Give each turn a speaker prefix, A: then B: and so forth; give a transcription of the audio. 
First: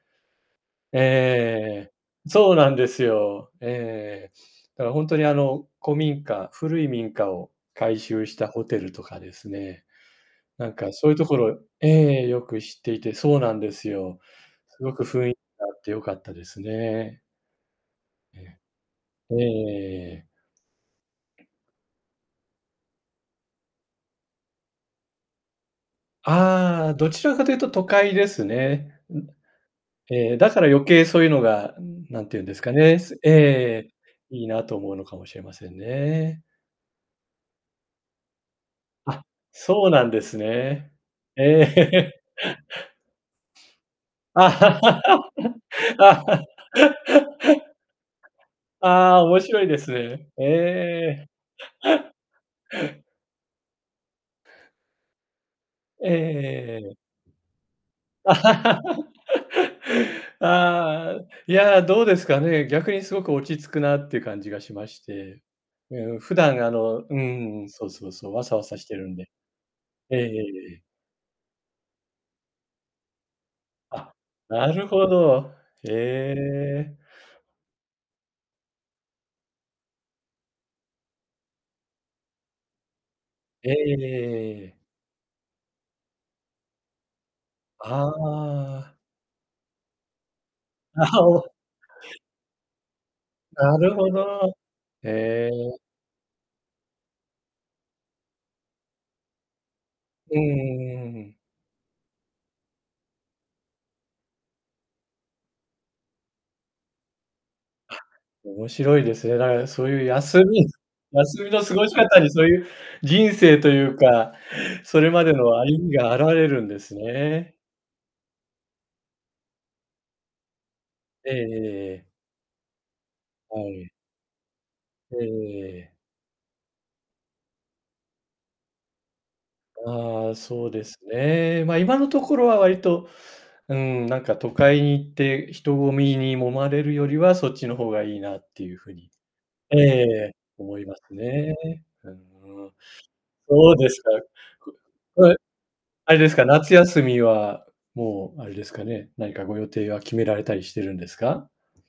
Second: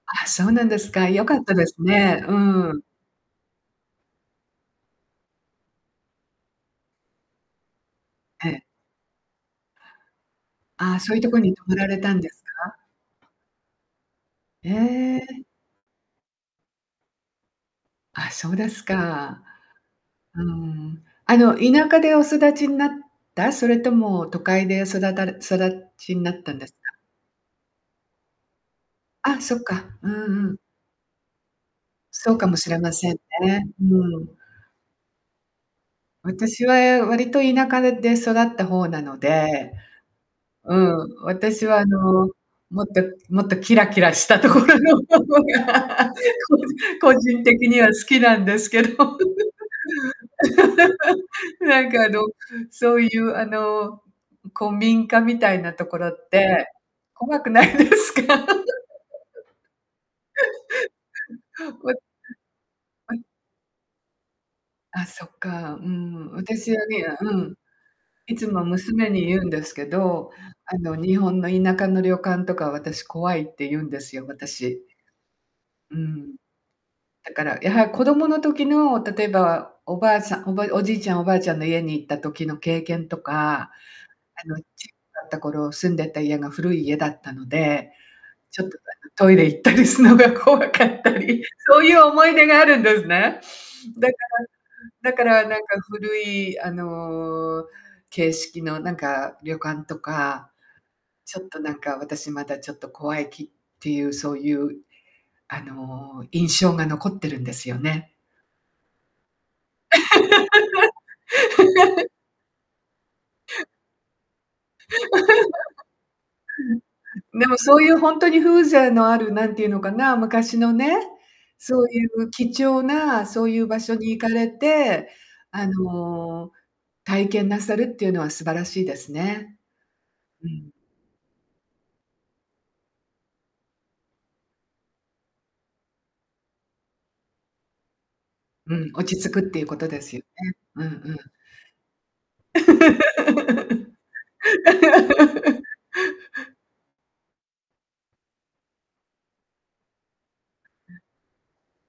A: あ、そうなんです
B: ええええ
A: か、良かったで
B: えええ
A: すね、
B: え。そう
A: う
B: なん
A: ん。
B: ですよ。ええええええ。だからほんとにあの、古民家、古い民家を改修した
A: ええ。
B: ホテルとかですね、なんか
A: ああ、
B: そう
A: そう
B: いう
A: いう
B: と
A: とこ
B: こ
A: に
B: ろ
A: 泊まら
B: ええ
A: れたん
B: ええ、
A: で
B: よ
A: す
B: く
A: か？
B: 知っていてそうなんですよ。
A: へ
B: すごくふいん
A: え。
B: があってよかったですね。
A: あ、そう
B: え
A: です
B: え。えええ
A: か。
B: えええええ。
A: うん。あの、田舎でお育ちんなった？それとも都会で育たれ育ちんなったんですか？
B: ああ、どちらかというと都会ですね。ん
A: あ、そっか。うん
B: ええ、
A: う
B: だか
A: ん。
B: ら余計そういうのが、うん、なん
A: そ
B: て
A: う
B: いう
A: か
B: んで
A: も
B: す
A: し
B: か
A: れま
B: ね、
A: せん
B: すええええ
A: ね、
B: ええ。
A: うん。
B: いいなと思うのかもしれませんね。
A: 私は、え、割と田舎でで育った方なの
B: あ、
A: で、
B: そうなんです
A: う
B: ね。
A: ん、
B: え
A: 私は、あ
B: え。
A: の、もっともっとキラキラし たところ
B: あ
A: の方が、こじ個人的には好きなんですけど。
B: あ、面白いですね。へえ。
A: なんかあ の、そういうあの、う古民家みたいなとこ
B: ええ
A: ろ
B: ええええ
A: って
B: ええええええ。
A: 怖くないですか？
B: ああ、い
A: うん、わ
B: や、
A: うん、
B: どうですかね、逆にす
A: は
B: ご
A: い。
B: く落ち着くなっていう感じがしまし
A: あ、そっ
B: て。
A: か。う
B: うんうん、
A: ん。
B: 普段
A: 私
B: あ
A: は
B: の、う
A: ねあ、
B: んう
A: うん。
B: んうん、そうそうそう、
A: い
B: わ
A: つ
B: さ
A: も
B: わさしてる
A: 娘
B: ん
A: に
B: で。
A: 言うんですけ
B: ええええ
A: ど、
B: え
A: あ
B: え。
A: の、日本の田舎の旅館とか私怖いって言うんで
B: あ、
A: すよ、
B: な
A: 私。
B: るほど。へ
A: うん。
B: え。
A: だから、やは子どもの時の、例えばおばあさおばおじいちゃん、おばあちゃんの家に行った時の経験と
B: え
A: か、
B: えええ
A: あの、
B: え
A: ち
B: えええ。
A: だった頃住んでた家が古い家だったので、
B: あ
A: ちょっと
B: あ。
A: なんかトイレ行ったりすのが怖かっ
B: あ、
A: た
B: は、
A: り、
B: お。
A: そういう思い出があるんですね。
B: なる
A: だ
B: ほ
A: か
B: ど。
A: らだから
B: へ
A: なん
B: え。
A: か古いあの、形式のなんか旅館と
B: うん
A: か、
B: うんうんうんうん。
A: ちょっとなんか私まだちょっと怖い気っていうそういう、あの、印象が残ってるんですよ
B: あ、
A: ね。
B: 面白いですね。だから、そういう休み休みの過ごし 方に、そういう人生というかそれまでの歩みが現れるんです
A: ふうん、ふん、でも、
B: ね。
A: そういうほんとに風情のある、何ていうのかな、昔のね、
B: えええ
A: そう
B: え
A: い
B: ええ。
A: う貴重なそうい
B: は
A: う場
B: い。
A: 所に行かれて、
B: えええ
A: あ
B: えええ。
A: の、体験なさるっていうのは素晴らしいですね。
B: ああ、
A: う
B: そ
A: ん。
B: うですね。ま、今のところは割と、うん、なんか都会に行って人混みに揉まれるよりはそっちの方がいいなってい
A: う
B: う
A: ん、
B: 風
A: 落
B: に
A: ち着くっていうこ
B: えええ
A: とで
B: え
A: すよ
B: ええ、
A: ね。
B: 思
A: うん
B: います
A: うん。
B: ね。あん、うん。どうですか。ここれ、あれですか、夏休みはもう、あれですかね、何かご予定は決められたりして
A: う
B: るん
A: ん。
B: ですか？